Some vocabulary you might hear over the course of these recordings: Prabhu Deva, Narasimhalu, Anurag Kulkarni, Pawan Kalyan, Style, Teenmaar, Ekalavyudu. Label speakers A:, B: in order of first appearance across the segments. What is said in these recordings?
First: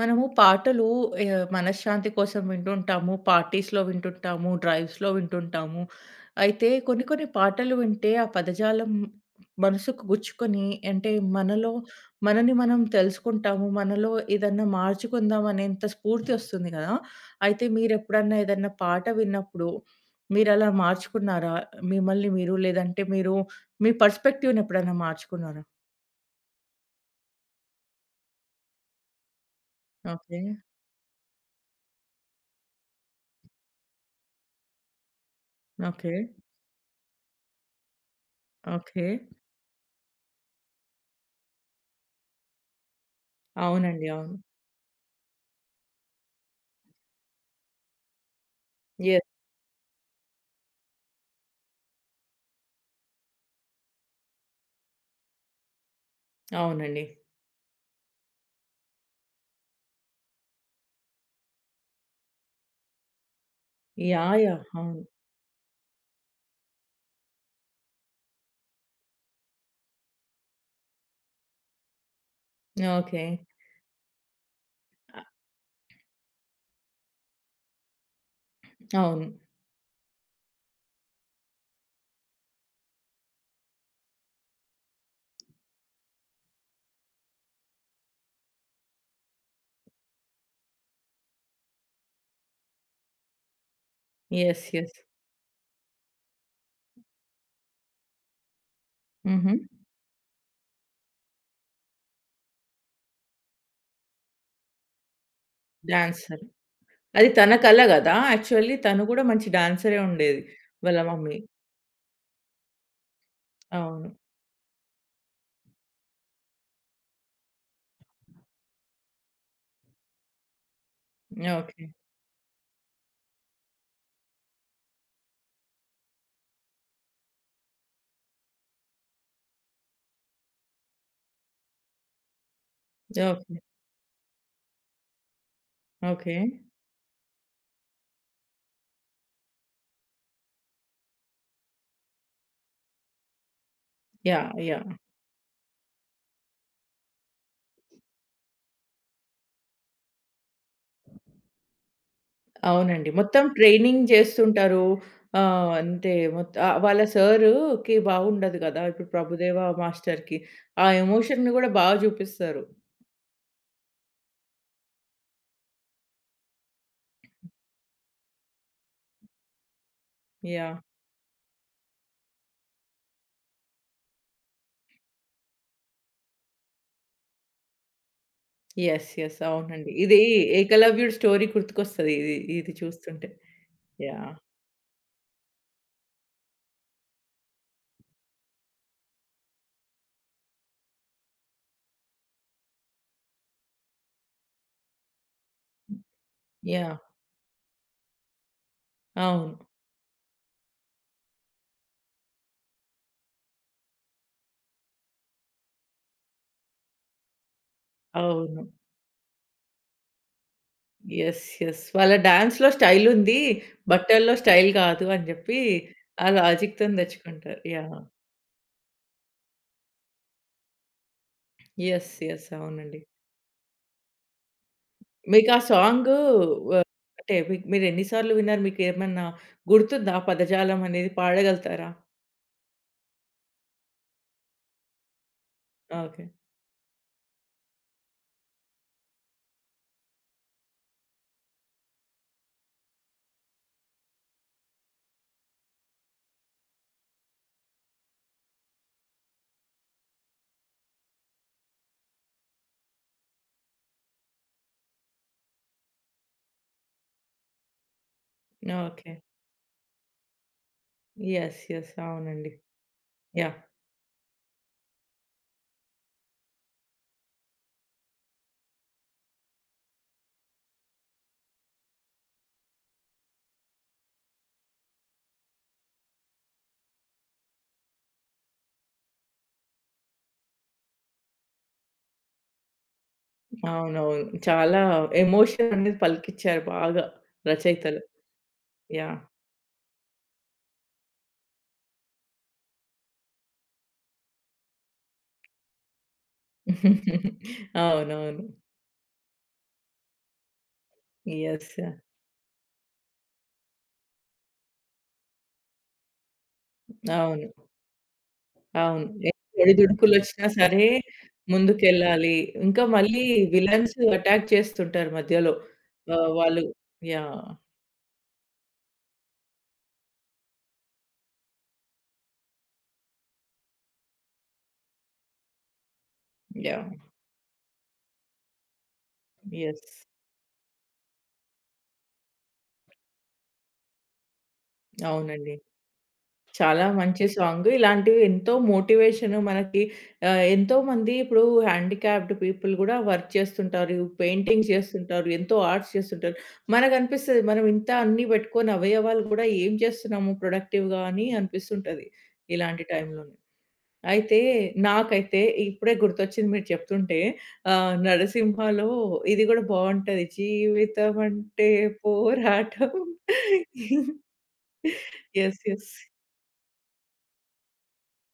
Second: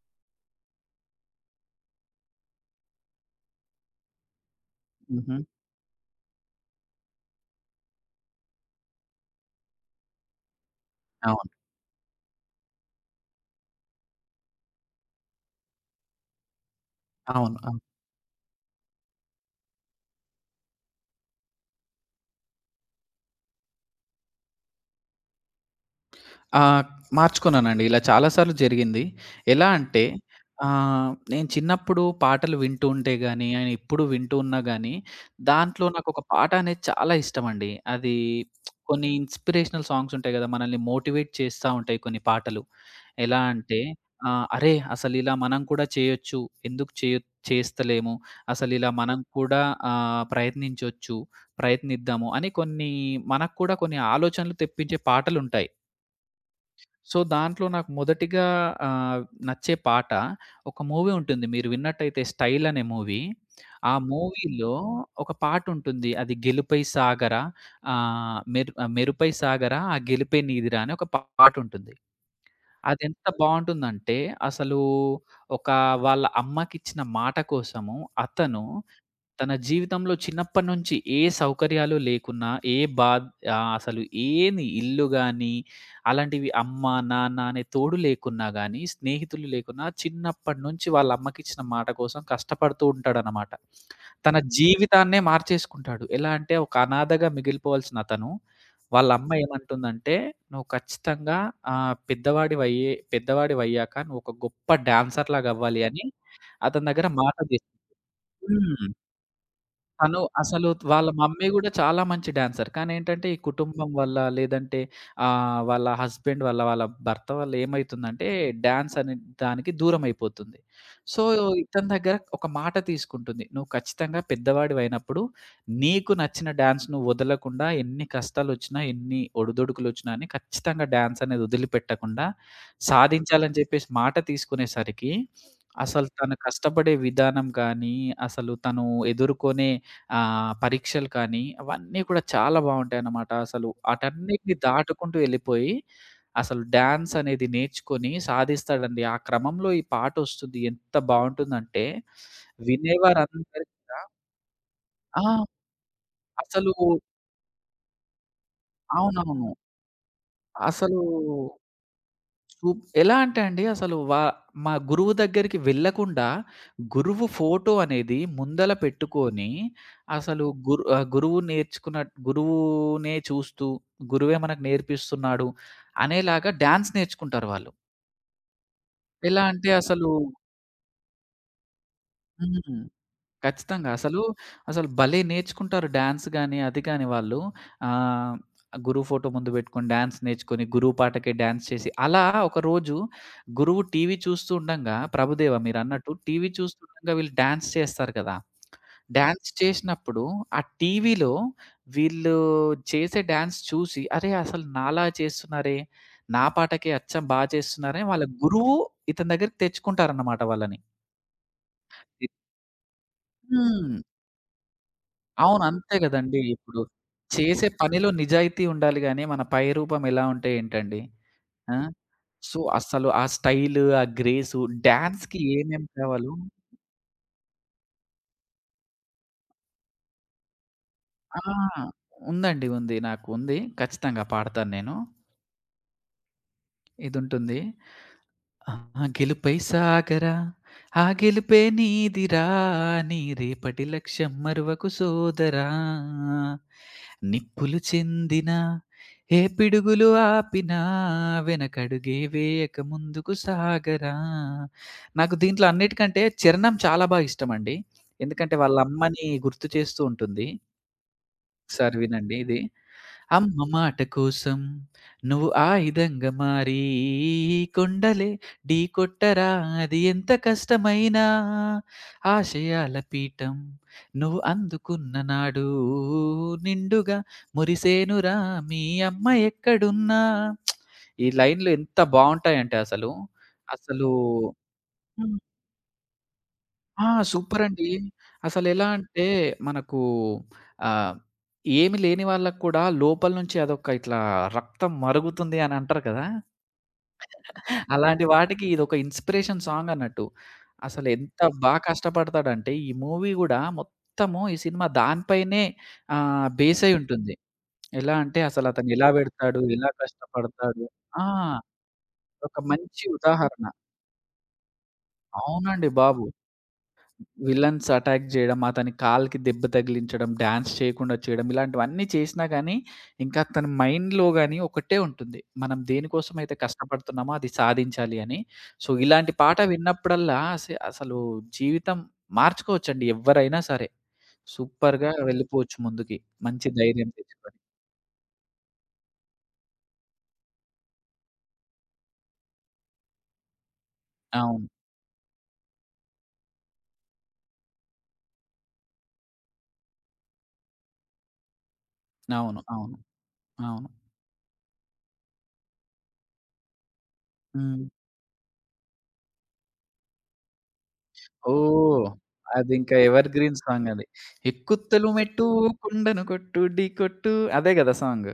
A: మనము పాటలు మనశ్శాంతి కోసం వింటుంటాము. పార్టీస్‌లో వింటుంటాము. డ్రైవ్స్‌లో
B: హుహు.
A: వింటుంటాము. అయితే కొన్ని కొన్ని పాటలు వింటే ఆ పదజాలం మనసుకు గుచ్చుకొని అంటే
B: అవును.
A: మనలో మనని మనం తెలుసుకుంటాము. మనలో ఏదన్నా మార్చుకుందాం అనేంత స్ఫూర్తి వస్తుంది కదా!
B: అవును.
A: అయితే
B: అవును.
A: మీరెప్పుడన్నా ఏదన్నా పాట విన్నప్పుడు మీరలా మార్చుకున్నారా? మిమ్మల్ని మీరు లేదంటే మీరు మీ పర్స్‌పెక్టివ్‌ని ఎప్పుడైనా మార్చుకున్నారా?
B: ఆ! మార్చుకున్నానండి. ఇలా చాలా సార్లు జరిగింది. ఎలా అంటే
A: ఓకే.
B: నేను చిన్నప్పుడు పాటలు వింటూ ఉంటే గాని, నేను ఇప్పుడు వింటూ ఉన్నా గాని, దాంట్లో
A: ఓకే.
B: నాకొక పాట అనేది చాలా ఇష్టమండి. అది
A: ఓకే.
B: కొన్ని ఇన్‌స్పిరేషనల్ సాంగ్స్ ఉంటాయి గదా! మనల్ని మోటివేట్ చేస్తా ఉంటాయి కొన్ని పాటలు. ఎలా అంటే
A: అవునండి. అవును.
B: అరే! అసలిలా మనం కూడా చేయొచ్చు. ఎందుకు చేయొ చేస్తలేము. అసలిలా మనం
A: యెస్.
B: కూడా ప్రయత్నించొచ్చు. ప్రయత్నిద్దాము అని కొన్ని మనకు కూడా కొన్ని ఆలోచనలు తెప్పించే పాటలుంటాయి.
A: అవునండి.
B: సో, దాంట్లో నాకు మొదటిగా ఆహ్, నచ్చే పాట ఒక మూవీ ఉంటుంది. మీరు విన్నట్టయితే 'స్టైల్' అనే మూవీ. ఆ
A: యాహ్! యాహ్!
B: మూవీలో
A: అవును.
B: ఒక పాటుంటుంది. అది 'గెలుపై సాగరా మెరుపై సాగరా ఆ గెలుపే నీదిరా' అని ఒక పాటుంటుంది.
A: ఓకే.
B: అదెంత బావుంటుందంటే అసలు
A: ఆహ్,
B: ఒక వాళ్ళ అమ్మకిచ్చిన మాట కోసము అతను
A: అవును.
B: తన జీవితంలో చిన్నప్పటి నుంచి ఏ సౌకర్యాలు లేకున్నా, అసలు ఏమి ఇల్లు గాని, అలాంటివి అమ్మ, నాన్న అనే తోడు లేకున్నా గాని, స్నేహితులు లేకున్నా చిన్నప్పటి నుంచి వాళ్ళ అమ్మకిచ్చిన మాట కోసం కష్టపడుతూ ఉంటాడనమాట. తన
A: యెస్. యెస్.
B: జీవితాన్నే మార్చేసుకుంటాడు. ఎలా అంటే ఒక అనాథగా మిగిలిపోవాల్సిన అతను, వాళ్ళ అమ్మ
A: హుహు.
B: ఏమంటుందంటే, "నువ్వు ఖచ్చితంగా ఆహ్, పెద్దవాడివయ్యే పెద్దవాడివయ్యాక నువ్వు ఒక గొప్ప డాన్సర్‌లాగా అవ్వాలి" అని
A: డాన్సర్.
B: అతని దగ్గర
A: అది
B: మాట
A: తన
B: తీస్
A: కల గదా! యాక్చువల్లీ
B: హ్మ్.
A: తను గూడా మంచి డాన్సరే
B: తను
A: ఉండేది.
B: అసలు
A: వాళ్ళ
B: వాళ్ళ
A: మమ్మీ.
B: మమ్మీ గూడా చాలా మంచి డాన్సర్. కానీ ఏంటంటే, ఈ కుటుంబం
A: అవును.
B: వల్ల లేదంటే ఆహ్, వాళ్ళ హస్బెండ్ వల్ల, వాళ్ళ భర్త వల్ల ఏమైతుందంటే, డాన్స్ అనే దానికి దూరమైపోతుంది. So,
A: okay.
B: ఇతని దగ్గర ఒక మాట తీసుకుంటుంది. "నువ్వు ఖచ్చితంగా పెద్దవాడివైనప్పుడు, నీకు నచ్చిన డాన్స్ నువ్వు వదలకుండా ఎన్ని కష్టాలొచ్చినా, ఎన్ని ఒడిదుడుకులొచ్చినా అని ఖచ్చితంగా డాన్స్ అనేది వదిలిపెట్టకుండా సాధించాలని"
A: ఓకే.
B: జెప్పేసి మాట తీసుకునేసరికి, అసలు తను
A: ఓకే.
B: కష్టపడే విధానం కానీ, అసలు తను ఎదుర్కొనే పరీక్షలు కానీ, అవన్నీ కూడా చాలా బావుంటాయన్నమాట. అసలు
A: యాహ్!
B: ఆటన్నిటిని
A: యాహ్!
B: దాటుకుంటూ వెళ్ళిపోయి, అసలు డాన్స్ అనేది నేర్చుకొని సాధిస్తాడండి. ఆ క్రమంలో ఈ పాటొస్తుంది. ఎంత బావుంటుందంటే,
A: అవునండి. మొత్తం
B: వినేవారందరికి కూడా
A: ట్రైనింగ్ జేస్తుంటారు.
B: ఆ!
A: ఆహ్, అంటే మొత్
B: అసలు
A: ఆహ్, వాళ్ళ సారుకి బాగుండదు గదా! ఇప్పుడు
B: అవునవును.
A: ప్రభుదేవా మాస్టర్‌కి. ఆ
B: అసలు
A: ఎమోషన్‌ని గూడా బాగా జూపిస్తారు.
B: ఎలా అంటే అండి అసలు వా మా గురువు దగ్గరికి వెళ్ళకుండా, గురువు ఫోటో అనేది ముందల పెట్టుకొని, అసలు
A: యాహ్!
B: గురు ఆహ్, గురువు నేర్చుకున్న గురువునే చూస్తూ, గురువే మనకు నేర్పిస్తున్నాడు అనేలాగా డాన్స్ నేర్చుకుంటారు వాళ్ళు.
A: యెస్. యెస్.
B: ఎలా అంటే
A: అవునండి.
B: అసలు
A: ఇది 'ఏకలవ్యుడు' స్టోరీ గుర్తుకొస్తది ఇది. ఇది
B: హ్మ్.
A: చూస్తుంటే.
B: ఖచ్చితంగా. అసలు,
A: యాహ్!
B: అసలు భలే నేర్చుకుంటారు డాన్స్ గాని, అది గాని వాళ్ళు. ఆహ్, గురువు ఫోటో ముందు పెట్టుకొని డాన్స్ నేర్చుకొని, గురువు పాటకే డాన్స్ చేసి, అలా ఒకరోజు గురువు టీవీ చూస్తూ ఉండంగా, ప్రభుదేవ మీరన్నట్టు టీవీ
A: యాహ్!
B: చూస్తుండగా వీళ్ళు డాన్స్ చేస్తారు కదా! డాన్స్
A: అవును.
B: చేసినప్పుడు ఆ టీవీలో వీళ్ళు చేసే డాన్స్ చూసి, అరే! అసలు నాలా చేస్తున్నారే, నా పాటకే అచ్చం బా చేస్తున్నారని వాళ్ళ
A: అవును.
B: గురువు ఇతని దగ్గరికి తెచ్చుకుంటారన్నమాట వాళ్ళని.
A: యెస్. యెస్. వాళ్ళ డాన్స్‌లో స్టైల్ ఉంది.
B: హ్మ్.
A: బట్టల్లో స్టైల్ కాదు అని జెప్పి
B: అవును. అంతే
A: ఆ
B: గదండీ. ఇప్పుడు
A: లాజిక్‌తోని తెచ్చుకుంటారు.
B: చేసే
A: యాహ్!
B: పనిలో నిజాయితీ ఉండాలి గానీ, మన పై రూపం ఎలా ఉంటే ఏంటండి? ఆ!
A: యెస్. యెస్.
B: సో,
A: అవునండి.
B: అస్సలు ఆ స్టైలు, ఆ గ్రేసు, డాన్స్‌కి
A: మీకు ఆ
B: ఏమేం
A: సాంగు
B: కావాలో
A: ఆహ్, అంటే మీకు మీరు ఎన్ని సార్లు విన్నారు? మీకేమన్నా గుర్తుందా? ఆ పదజాలం అనేది
B: ఆ!
A: పాడగలుగుతారా?
B: ఉందండి. ఉంది. నాకు ఉంది. ఖచ్చితంగా పాడతాను నేను.
A: ఓకే.
B: ఇదుంటుంది. ఆ గెలుపై సాగరా ఆ గెలుపే నీదిరా నీ రేపటి లక్ష్యం మరువకు సోదరా నిప్పులు చెందిన ఏ పిడుగులు ఆపినా వెనకడుగే వేయక ముందుకు సాగరా. నాకు దీంట్లో అన్నిటికంటే చిరణం చాలా బాగా ఇష్టం అండి. ఎందుకంటే వాళ్ళ
A: ఓకే.
B: అమ్మని గుర్తు చేస్తూ ఉంటుంది.
A: యెస్. యెస్.
B: ఒకసారి వినండి
A: అవునండి.
B: ఇది.
A: యాహ్!
B: అమ్మ మాట కోసం నువ్వు ఆయుధంగా మారి కొండలే ఢీ కొట్టరా అది ఎంత కష్టమైనా ఆశయాల పీఠం నువ్వు అందుకున్న నాడు నిండుగా మురిసేనురా మీ అమ్మ ఎక్కడున్నా. ఈ లైన్‌లు ఎంత బావుంటాయంటే అసలు. అసలు
A: అవునవును. చాలా
B: హ్మ్.
A: ఎమోషన్ అనేది పలికిచ్చారు బాగా
B: ఆ! సూపరండి.
A: రచయితలు.
B: అసలెలా
A: యాహ్!
B: అంటే మనకు ఆహ్, ఏమి లేని వాళ్ళకి కూడా లోపల నుంచి అదొక ఇట్లా రక్తం మరుగుతుంది అని అంటారు కదా! అలాంటి
A: అవునవును.
B: వాటికి ఇదొక ఇన్‌స్పిరేషన్ సాంగ్ అన్నట్టు. అసలెంత
A: యెస్.
B: బా కష్టపడతాడంటే ఈ మూవీ గూడా మొత్తము ఈ సినిమా దానిపైనే బేస్ అయి ఉంటుంది.
A: అవును.
B: ఎలా అంటే అసలు అతను
A: అవును.
B: ఎలా పెడతాడు? ఎలా
A: ఒడిదుడుకులొచ్చినా
B: కష్టపడతాడు?
A: సరే
B: ఆ!
A: ముందుకెళ్ళాలి.
B: ఒక
A: ఇంకా
B: మంచి
A: మళ్ళీ
B: ఉదాహరణ.
A: విలన్స్ అటాక్ చేస్తుంటారు మధ్యలో.
B: అవునండి బాబు.
A: వాళ్ళు యాహ్!
B: విలన్స్ అటాక్ జేయడం, అతని కాలికి దెబ్బ తగిలించడం, డాన్స్ చేయకుండా చేయడం, ఇలాంటివన్నీ చేసినా గానీ, ఇంకా తన మైండ్‌లో గానీ ఒకటే ఉంటుంది. మనం దేనికోసమైతే
A: యాహ్!
B: కష్టపడుతున్నామో అది సాధించాలి అని. సో, ఇలాంటి పాట
A: యెస్.
B: విన్నప్పుడల్లా అసలు జీవితం మార్చుకోవచ్చండి ఎవ్వరైనా సరే. సూపర్‌గా
A: అవునండి.
B: వెళ్ళిపోవచ్చు ముందుకి. మంచి
A: చాలా
B: ధైర్యం
A: మంచి
B: తెచ్చుకొని.
A: సాంగ్. ఇలాంటివి ఎంతో మోటివేషన్ మనకి ఎంతోమంది ఇప్పుడు హ్యాండిక్యాప్డ్ పీపుల్ గూడా వర్క్ చేస్తుంటారు.
B: అవును.
A: పెయింటింగ్స్ చేస్తుంటారు. ఎంతో ఆర్ట్స్ చేస్తుంటారు. మనకనిపిస్తది మనం ఇంత అన్నీ పెట్టుకొని అవయవాలు గూడా ఏం చేస్తున్నాము ప్రొడక్టివ్‌గా అని అనిపిస్తుంటది.
B: అవును.
A: ఇలాంటి
B: అవును.
A: టైంలోనే.
B: అవును.
A: అయితే నాకైతే ఇప్పుడే గుర్తొచ్చింది మీరు చెప్తుంటే
B: హ్మ్.
A: 'నరసింహలో' ఇది గూడా బావుంటది. జీవితమంటే
B: ఓహ్!
A: పోరాటం.
B: అదింకా ఎవర్ గ్రీన్ సాంగది. ఎక్కు తొలిమెట్టు
A: యెస్. యెస్.
B: కొండను కొట్టు ఢీ కొట్టు అదే గదా సాంగ్.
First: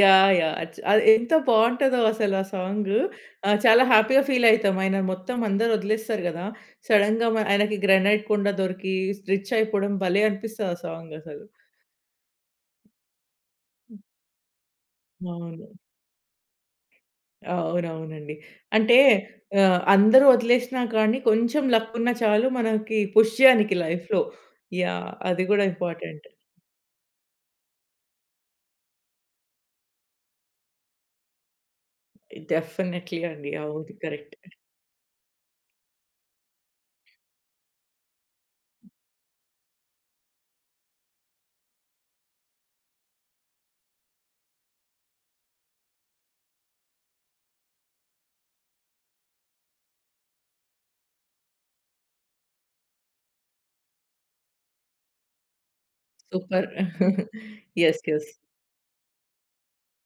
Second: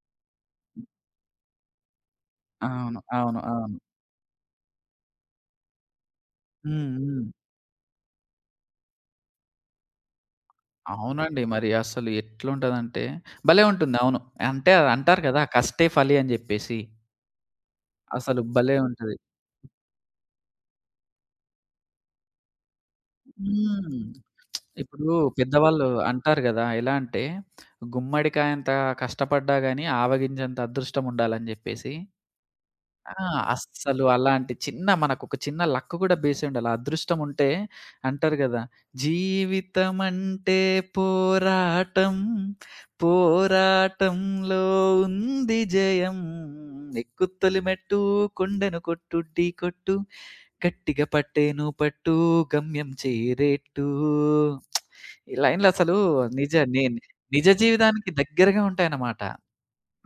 A: యాహ్! యాహ్! అది ఎంత బావుంటదో అసలు ఆ సాంగు.
B: అవును. అవును. అవును.
A: చాలా హ్యాపీగా ఫీల్ అయితాం. ఆయన మొత్తం అందరూ వదిలేస్తారు గదా!
B: హ్మ్. హ్మ్.
A: సడెన్‌గా ఆయనకి గ్రానైట్ కుండ దొరికి రిచ్ అయిపోవడం భలే అనిపిస్తది ఆ సాంగ్
B: అవునండి.
A: అసలు.
B: మరి అసలు ఎట్లుంటదంటే భలే ఉంటుంది.
A: హ్మ్.
B: అవును. అంటే అది అంటారు కదా!
A: అవును.
B: కష్టే ఫలి అని జెప్పేసి.
A: అవునవునండి.
B: అసలు భలే
A: అంటే
B: ఉంటది.
A: అందరూ వదిలేసినా కానీ కొంచెం లక్ ఉన్నా చాలు మనకి పుష్ చేయనికి
B: హ్మ్.
A: లైఫ్‌లో.
B: ఇప్పుడు
A: యాహ్! అది గూడా
B: పెద్దవాళ్ళు
A: ఇంపార్టెంట్.
B: అంటారు గదా! ఎలా అంటే గుమ్మడికాయంత కష్టపడ్డా గాని ఆవగింజంత అదృష్టం ఉండాలని జెప్పేసి
A: డెఫినైట్‌లీ
B: ఆ!
A: అండి. అవును.
B: అస్సలు
A: కరెక్ట్.
B: అలాంటి చిన్న మనకొక చిన్న లక్ గూడా బేసుండాలి. అదృష్టం ఉంటే అంటారు గదా! జీవితమంటే పోరాటం, పోరాటంలో ఉంది జయం. ఎక్కుతొలి మెట్టు కొండను కొట్టు ఢీ కొట్టు, గట్టిగా పట్టేను పట్టు గమ్యం చేరేట్టు. ఈ లైన్‌లసలు నిజ
A: సూపర్.
B: నే నిజ
A: యెస్.
B: జీవితానికి
A: యెస్.
B: దగ్గరగా ఉంటాయన్నమాట.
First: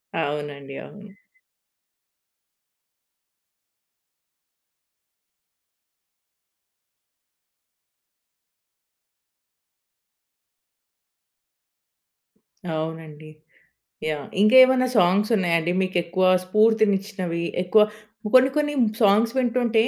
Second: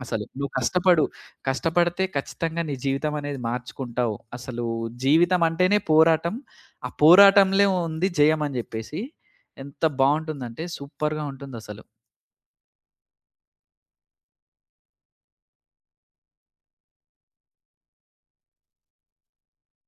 B: అసలు. నువ్వు
A: అవునండి.
B: కష్టపడు.
A: అవును.
B: కష్టపడితే ఖచ్చితంగా నీ జీవితం అనేది మార్చుకుంటావు. అసలు జీవితం అంటేనే పోరాటం. ఆ పోరాటంలో ఉంది జయం అని జెప్పేసి. ఎంత బావుంటుందంటే సూపర్‌గా ఉంటుందసలు.
A: అవునండి. యాహ్! ఇంకా ఏమన్నా సాంగ్స్ ఉన్నాయండి మీకెక్కువ స్ఫూర్తినిచ్చినవి? ఎక్కువ కొన్ని కొన్ని సాంగ్స్ వింటుంటే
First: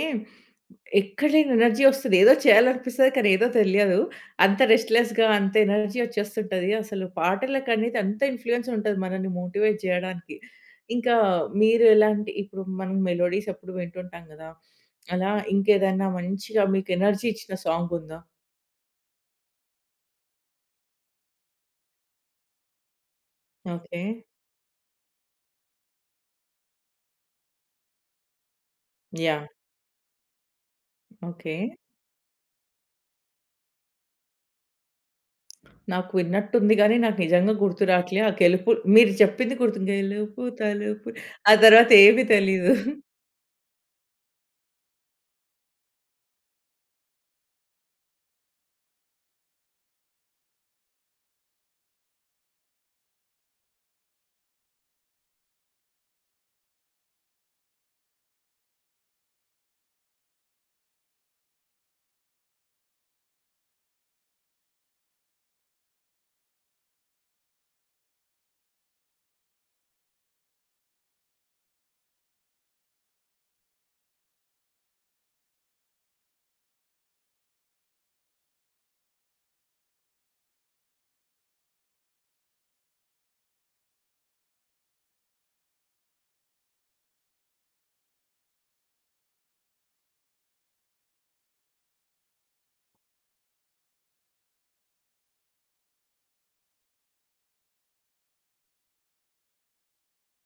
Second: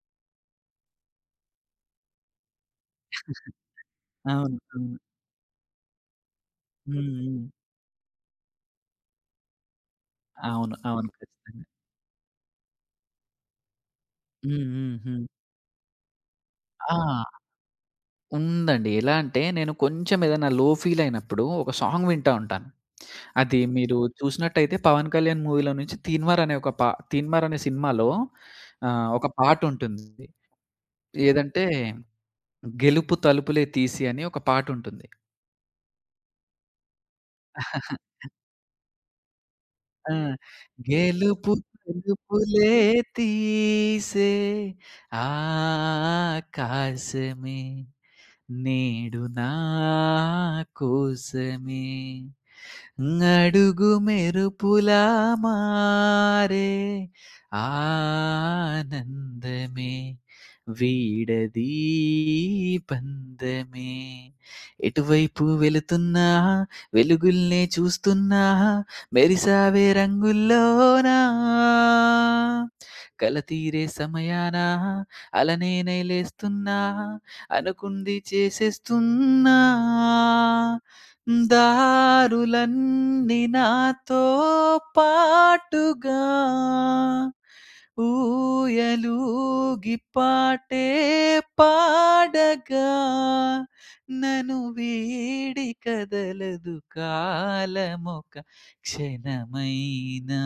A: ఎక్కడ లేని ఎనర్జీ వస్తది. ఏదో చేయాలనిపిస్తది. కానీ ఏదో తెలియదు.
B: అవును.
A: అంత
B: అవును.
A: రెస్ట్‌లెస్‌గా అంత ఎనర్జీ వచ్చేస్తుంటది.
B: హ్మ్.
A: అసలు
B: హ్మ్.
A: పాటలకనేది అంత ఇన్‌ఫ్లూయెన్స్ ఉంటది మనల్ని మోటివేట్ చేయడానికి.
B: అవును. అవును.
A: ఇంకా
B: ఖచ్చితంగా.
A: మీరు ఎలాంటి ఇప్పుడు మనం మెలోడీస్ ఎప్పుడు వింటుంటాం గదా!
B: హ్మ్. హ్మ్. హ్మ్.
A: అలా ఇంకేదన్నా మంచిగా మీకు
B: ఆ!
A: ఎనర్జీ ఇచ్చిన సాంగ్ ఉందా?
B: ఉందండి. ఎలా అంటే నేను కొంచెం ఏదైనా లో ఫీల్ అయినప్పుడు ఒక సాంగ్ వింటా ఉంటాను. అది మీరు
A: ఓకే.
B: చూసినట్టయితే 'పవన్ కళ్యాణ్' మూవీలో నుంచి 'తీన్మార్' అనే సినిమాలో ఒక
A: యాహ్!
B: పాటుంటుంది.
A: ఓకే.
B: ఏదంటే, 'గెలుపు తలుపులే తీసి' అని ఒక పాటుంటుంది.
A: నాకు విన్నట్టుంది గానీ, నాకు నిజంగా గుర్తు రాట్లే. ఆ గెలుపు మీరు చెప్పింది గుర్తు
B: ఆ!
A: గెలుపు తలుపు
B: గెలుపు
A: ఆ తర్వాత ఏమి
B: తలుపులే
A: తెలీదు.
B: తీసే ఆకాశమే నేడు నా కోసమే నడుగు మెరుపులా మారే ఆనందమే వీడది పందమే ఎటువైపు వెళుతున్నా వెలుగుల్నే చూస్తున్నా మెరిసావే రంగుల్లోనా కల తీరే సమయాన అలనే లేస్తున్నా అనుకుంది చేసేస్తున్నా దారులన్నీ నాతో పాటుగా ఊయలూగి పాటే పాడగా నను వీడి కదలదు కాలమొక క్షణమైనా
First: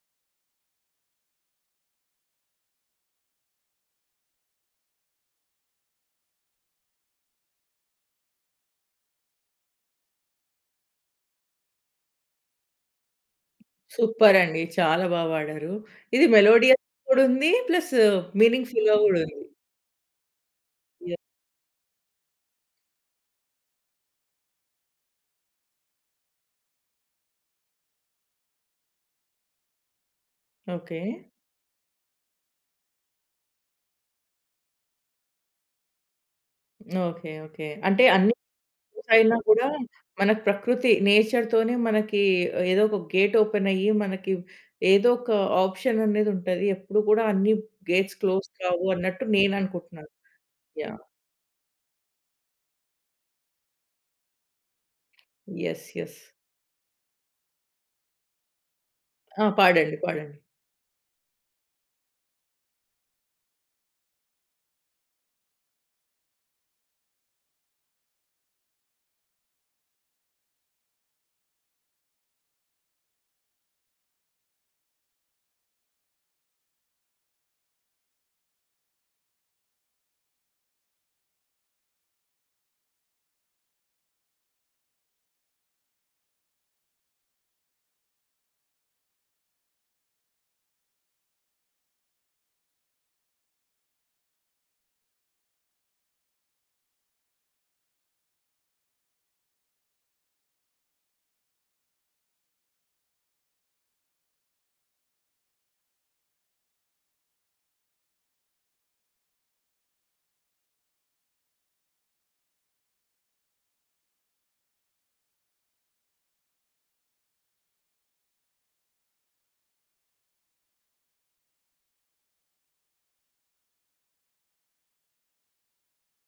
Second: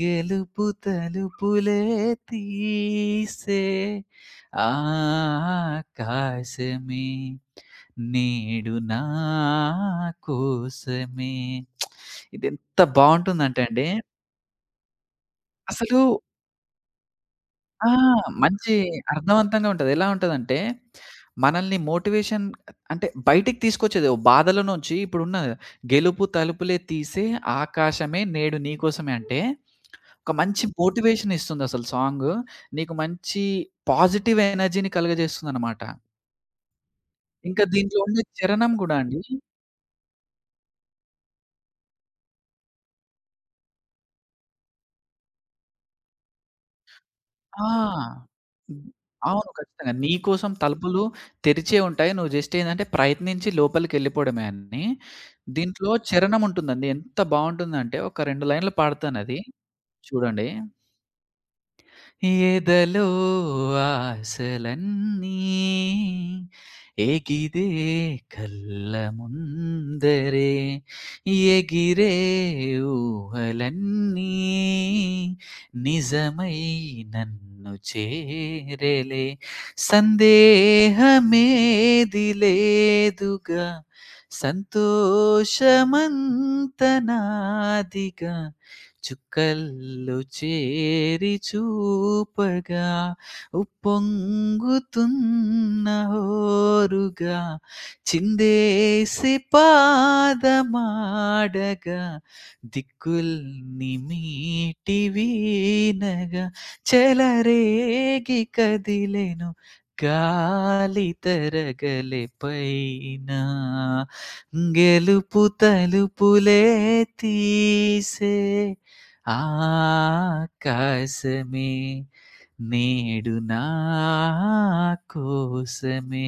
B: గెలుపు తలుపులే తీసే ఆకాశమే నేడు నా కోసమే. ఇదెంత బావుంటుందంటే అండి,
A: సూపరండి. చాలా బా పాడారు.
B: అసలు
A: ఇది మెలోడియస్ గూడుంది.
B: ఆ!
A: ప్లస్
B: మంచి
A: మీనింగ్‌ఫుల్‌గా గూడా ఉంది.
B: అర్థవంతంగా ఉంటది. ఎలా ఉంటదంటే,
A: యాహ్!
B: మనల్ని మోటివేషన్ అంటే బయటికి తీసుకొచ్చేది ఓ బాధల నుంచి ఇప్పుడున్న గెలుపు తలుపులే తీసే ఆకాశమే నేడు నీ కోసమే అంటే, ఒక మంచి
A: ఓకే.
B: Motivation ఇస్తుందసలు song. నీకు మంచి పాజిటివ్ ఎనర్జీని కలుగజేస్తుందనమాట.
A: ఓకే.
B: ఇంకా
A: ఓకే.
B: దీంట్లో
A: అంటే
B: ఉండే
A: అన్ని
B: చరణం గూడా
A: స్కూల్స్
B: అండి
A: అయినా గూడా మనకు ప్రకృతి, నేచర్‌తోనే మనకి ఏదో ఒక గేట్ ఓపెన్ అయ్యి, మనకి ఏదో ఒక ఆప్షన్ అనేది ఉంటది. ఎప్పుడు కూడా అన్ని గేట్స్
B: ఆ!
A: క్లోజ్
B: హ్మ్.
A: కావు అన్నట్టు
B: అవును.
A: నేను
B: ఖచ్చితంగా.
A: అనుకుంటున్నాను.
B: నీకోసం
A: యాహ్!
B: తలుపులు తెరిచే ఉంటాయి. నువ్వు జస్ట్ ఏందంటే ప్రయత్నించి లోపలికెళ్ళిపోవడమే అని.
A: యెస్.
B: దీంట్లో
A: యెస్.
B: చరణం ఉంటుందండి. ఎంత బావుంటుందంటే ఒక 2 లైన్‌లు పాడతానది
A: ఆ! పాడండి. పాడండి.
B: చూడండి. ఎదలో ఆశలన్నీ ఎగిరే కళ్ళ ముందరే ఎగిరే ఊహలన్నీ నిజమై నన్ను చేరలే సందేహమేది లేదుగా సంతోషమంత నాదిగా చుక్కల్లో చేరి చూపగా ఉప్పొంగుతున్న హోరుగా చిందేసి పాదమాడగా దిక్కుల్ని మీటి వీనగా చెలరేగి కదిలెను గాలి తరగలే పైన గెలుపు తలుపులే తీసే ఆకాశమే నేడు నా కోసమే.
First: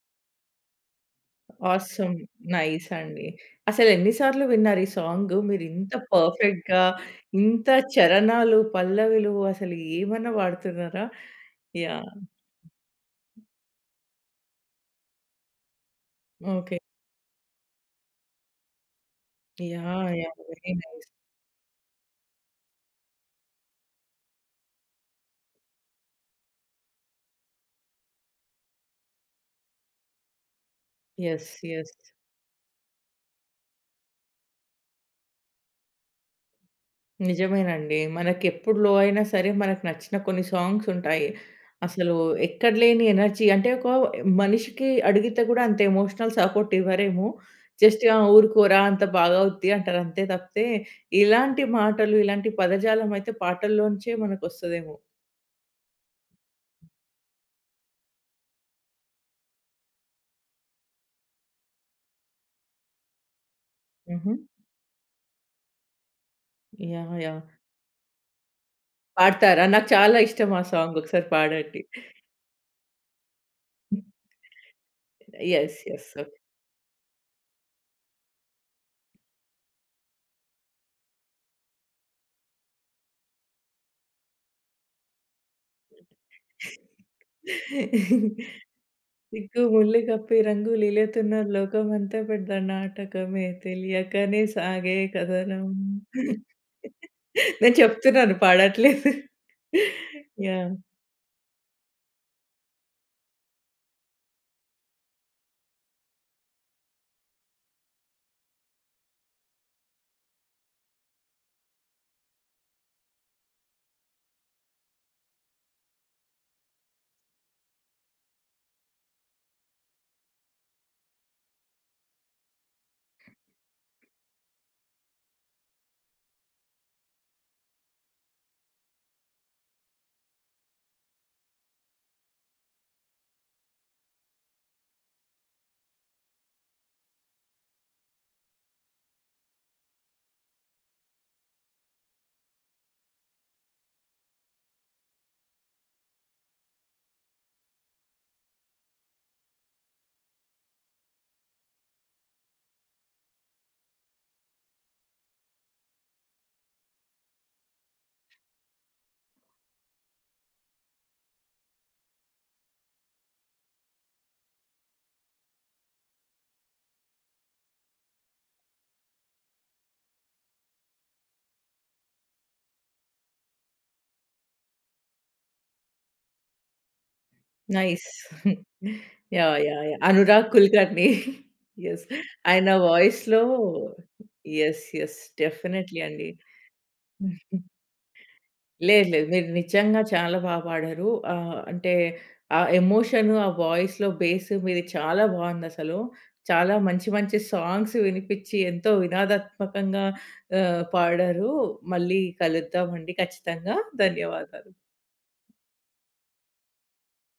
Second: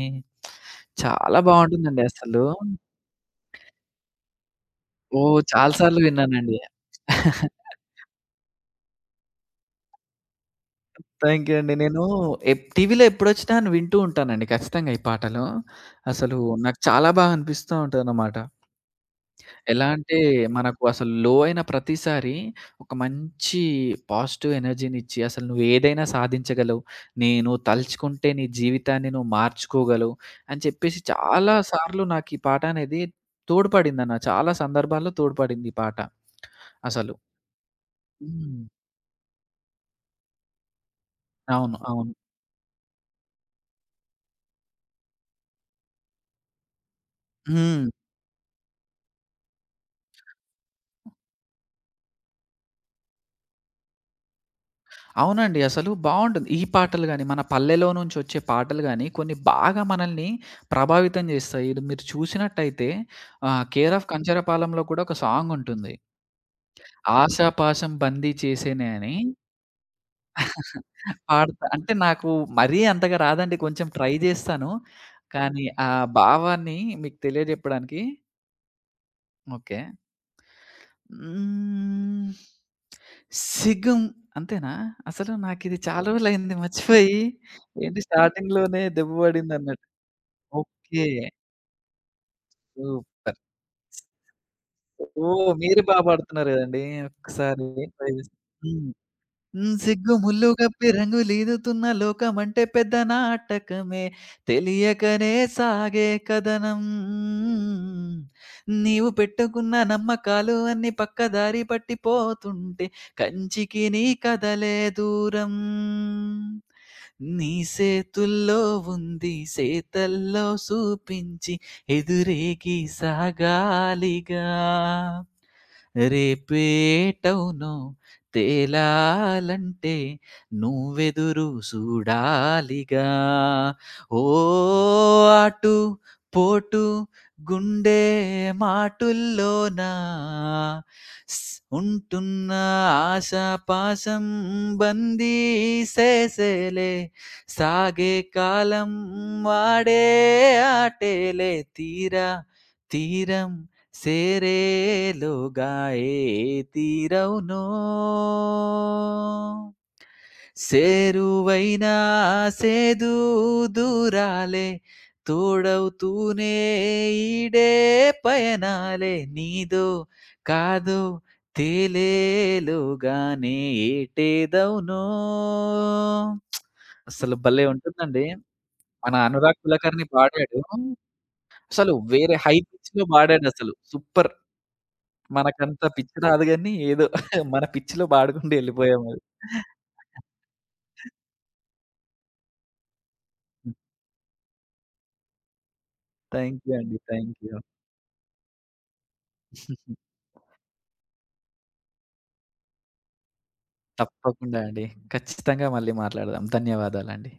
B: చాలా బావుంటుందండి
A: ఆసమ్.
B: అసలు.
A: నైస్ అండి. అసలెన్ని సార్లు విన్నారు ఈ
B: ఓహ్!
A: సాంగు?
B: చాలా
A: మీరింత
B: సార్లు విన్నానండి.
A: పర్ఫెక్ట్‌గా, ఇంత చరణాలు, పల్లవిలు అసలు ఏమన్నా పాడుతున్నారా?
B: థాంక్ యూ అండి. నేను
A: యాహ్!
B: టీవీలో ఎప్పుడొచ్చినా వింటూ ఉంటానండి ఖచ్చితంగా ఈ పాటలు. అసలు
A: ఓకే.
B: నాకు చాలా బాగా అనిపిస్తూ ఉంటదనమాట. ఎలా
A: యాహ్!
B: అంటే
A: యాహ్! వెరీ
B: మనకు
A: నైస్.
B: అసలు లో అయిన ప్రతిసారి ఒక మంచి పాజిటివ్ ఎనర్జీనిచ్చి అసలు నువ్వేదైనా సాధించగలవు. నేను తలుచుకుంటే నీ జీవితాన్ని నువ్వు మార్చుకోగలవు అని చెప్పేసి
A: యెస్.
B: చాలా
A: యెస్.
B: సార్లు నాకు ఈ పాట అనేది తోడ్పడిందన్న. చాలా సందర్భాల్లో తోడ్పడింది ఈ పాట అసలు.
A: నిజమేనండి.
B: హ్మ్.
A: మనకెప్పుడు లో అయినా సరే, మనకు నచ్చిన కొన్ని సాంగ్స్ ఉంటాయి.
B: అవును. అవును.
A: అసలు ఎక్కడ లేని ఎనర్జీ అంటే, ఒక మనిషికి అడిగితే కూడా అంత ఎమోషనల్ సపోర్ట్ ఇవ్వరేమో.
B: హ్మ్.
A: జస్ట్ "ఆ! ఊరుకోరా అంత బాగవుద్ది" అంటారు. అంతే తప్పితే, ఇలాంటి మాటలు, ఇలాంటి పదజాలం అయితే పాటల్లోంచే మనకొస్తదేమో.
B: అవునండి. అసలు బావుంటుంది. ఈ పాటలు గాని, మన పల్లెలో నుంచొచ్చే పాటలు గాని, కొన్ని బాగా మనల్ని ప్రభావితం జేస్తాయి. ఇది మీరు చూసినట్టయితే 'కేర్ ఆఫ్
A: హుహు.
B: కంచరపాలెం'లో కూడా ఒక సాంగుంటుంది.
A: యాహ్! యాహ్!
B: 'ఆశా పాశం బందీ చేసేనే' అని
A: పాడతారా? నాకు చాలా ఇష్టం ఆ సాంగ్. ఒకసారి
B: పాడతా.
A: పాడండి.
B: అంటే నాకు మరీ అంతగా రాదండి. కొంచెం ట్రై జేస్తాను. కానీ
A: యెస్.
B: ఆ
A: యెస్. ఓకే.
B: భావాన్ని మీకు తెలియజెప్పడానికి ఓకే. హ్మ్. 'సిగం' అంతేనా? అసలు నాకిది చాలా రోజులయింది మర్చిపోయి. ఏంటి స్టార్టింగ్‌లోనే దెబ్బ
A: సిగ్గు
B: పడిందన్నట్టు.
A: ముల్లు కప్పి
B: ఓకే.
A: రంగులిలెతున్న లోకమంతా పెద్ద
B: సూపర్.
A: నాటకమే తెలియకనే సాగే
B: ఓహ్!
A: కథనం.
B: మీరు బా పాడుతున్నారు గదండీ. ఒక్కసారి
A: నేను
B: ట్రై జేసి
A: చెప్తున్నాను
B: హ్మ్.
A: పాడట్లేదు.
B: హ్మ్. సిగ్గు ముల్లు
A: యాహ్!
B: గప్పి రంగులీదుతున్న లోకమంటే పెద్ద నాటకమే. తెలియకనే సాగే కథనం. నీవు పెట్టుకున్న నమ్మకాలు అన్నీ పక్కదారి పట్టిపోతుంటే కంచికి నీ కథలే దూరం. నీ సేతుల్లో ఉంది సేతల్లో సూపించి ఎదురేగి సాగాలిగా. రేపేటవునో తేలాలంటే నువ్వెదురు సూడాలిగా ఓ అటు పోటు గుండె మాటుల్లోన స్- ఉంటున్న ఆశాపాశం బందీ సేసేలే సాగే కాలం వాడే ఆటేలే తీరా తీరం సేరేలుగా ఏ తీరవునో సేరువైనా సేదు దూరాలే తోడవుతూనే ఈడే పయనాలే నీదో కాదో తేలేలుగానే ఏటేదవునో అసలు భలే
A: నైస్.
B: ఉంటుందండి. మన
A: yeah!
B: Anurag
A: yeah! Yeah!
B: Kulkarni
A: Anurag
B: పాడాడు.
A: కుల్కర్ణి.
B: అసలు
A: యెస్.
B: వేరే హై
A: ఆయన
B: పిచ్‌లో
A: వాయిస్‌లో
B: పాడాడసలు. సూపర్.
A: యెస్. యెస్.
B: మనకంత
A: డెఫినైట్‌లీ
B: పిచ్చి
A: అండి.
B: రాదు గానీ, ఏదో మన పిచ్చిలో పాడుకుంటూ
A: లేదు.
B: ఎళ్ళిపోయామది.
A: లేదు. మీరు నిజంగా చాలా బా పాడారు. అంటే ఆ ఎమోషను, ఆ వాయిస్‌లో బేస్ మీది చాలా బావుందసలు.
B: థ్యాంక్ యూ
A: చాలా
B: అండి.
A: మంచి మంచి
B: థ్యాంక్ యూ.
A: సాంగ్స్ వినిపిచ్చి ఎంతో వినాదాత్మకంగా పాడారు. మళ్ళీ కలుద్దామండి ఖచ్చితంగా.
B: తప్పకుండా
A: ధన్యవాదాలు.
B: అండి. ఖచ్చితంగా మళ్ళీ మాట్లాడదాం. ధన్యవాదాలండి.